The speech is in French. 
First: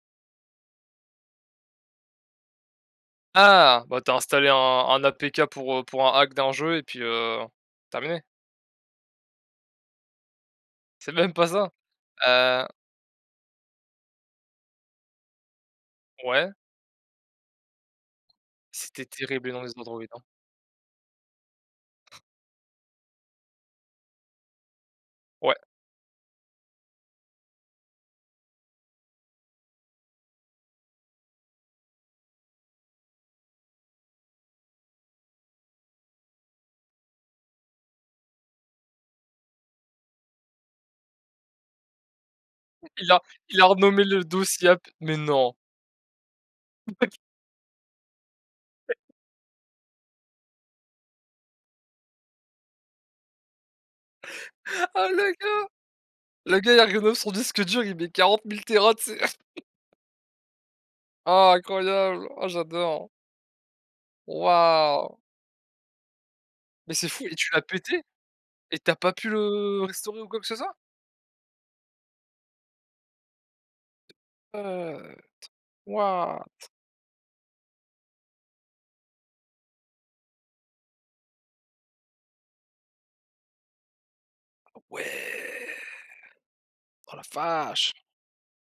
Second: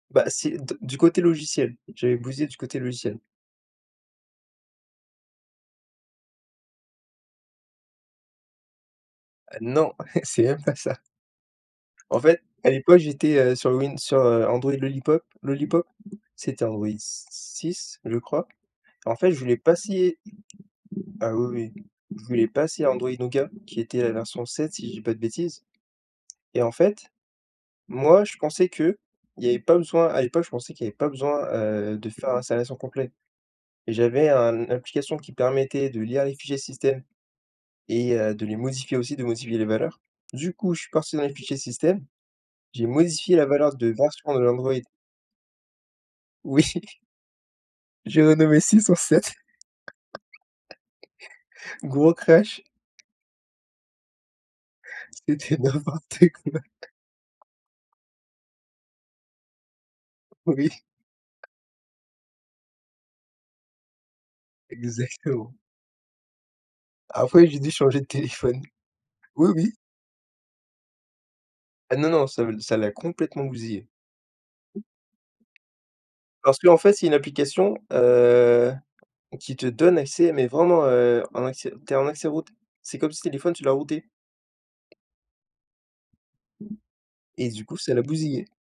Bah, c'est d du côté logiciel. J'avais bousillé du côté logiciel. Ah! Bah, tu as installé un un APK pour, heu, pour un hack d'un jeu et puis, heu, terminé. Heu, non, c'est même pas ça. C'est même pas ça? En fait, Heu à l'époque, j'étais, heu, sur Win sur, heu, Android Lollipop Lollipop. Ouais? C'était Android s s six, je crois. C'était En fait, je terrible, les voulais noms des Androids, passer hein. à ah oui, oui. Je voulais passer à Android Nougat qui était la version 7, si je dis pas de Ouais. bêtises. Et en fait, moi, je pensais qu'il y avait pas besoin à l'époque, je pensais qu'il y avait pas besoin, heu, de faire l'installation complet et j'avais un application qui permettait de lire les fichiers système et heu, de les modifier aussi, de modifier les valeurs. Du coup, je suis parti dans les fichiers système. J'ai Il a modifié la il a valeur de renommé le version de dossier l'Android. app! Mais non! Oui! [unintelligible] J'ai renommé 6 en [unintelligible] 7. Gros crash! Ah le C'était gars! n'importe Le quoi! gars, il a renommé son disque dur, il met 40 000 Téra, tu sais! Oui. Ah incroyable! Oh j'adore! Waouh! Exactement. Mais c'est fou! Et Après tu j'ai l'as dû changer pété? de téléphone. Et tu as pas pu Oui, oui. le restaurer ou quoi que ce soit? Ah non, non, ça le ça l'a complètement bousillé [unintelligible] What! Parce qu'en fait, c'est une application, heu, qui te donne accès, mais vraiment, heu, en accès tu es en accès root. C'est comme si le téléphone, tu l'as rooté. Ah ouais! Oh la Et du coup, vache! ça l'a bousillé.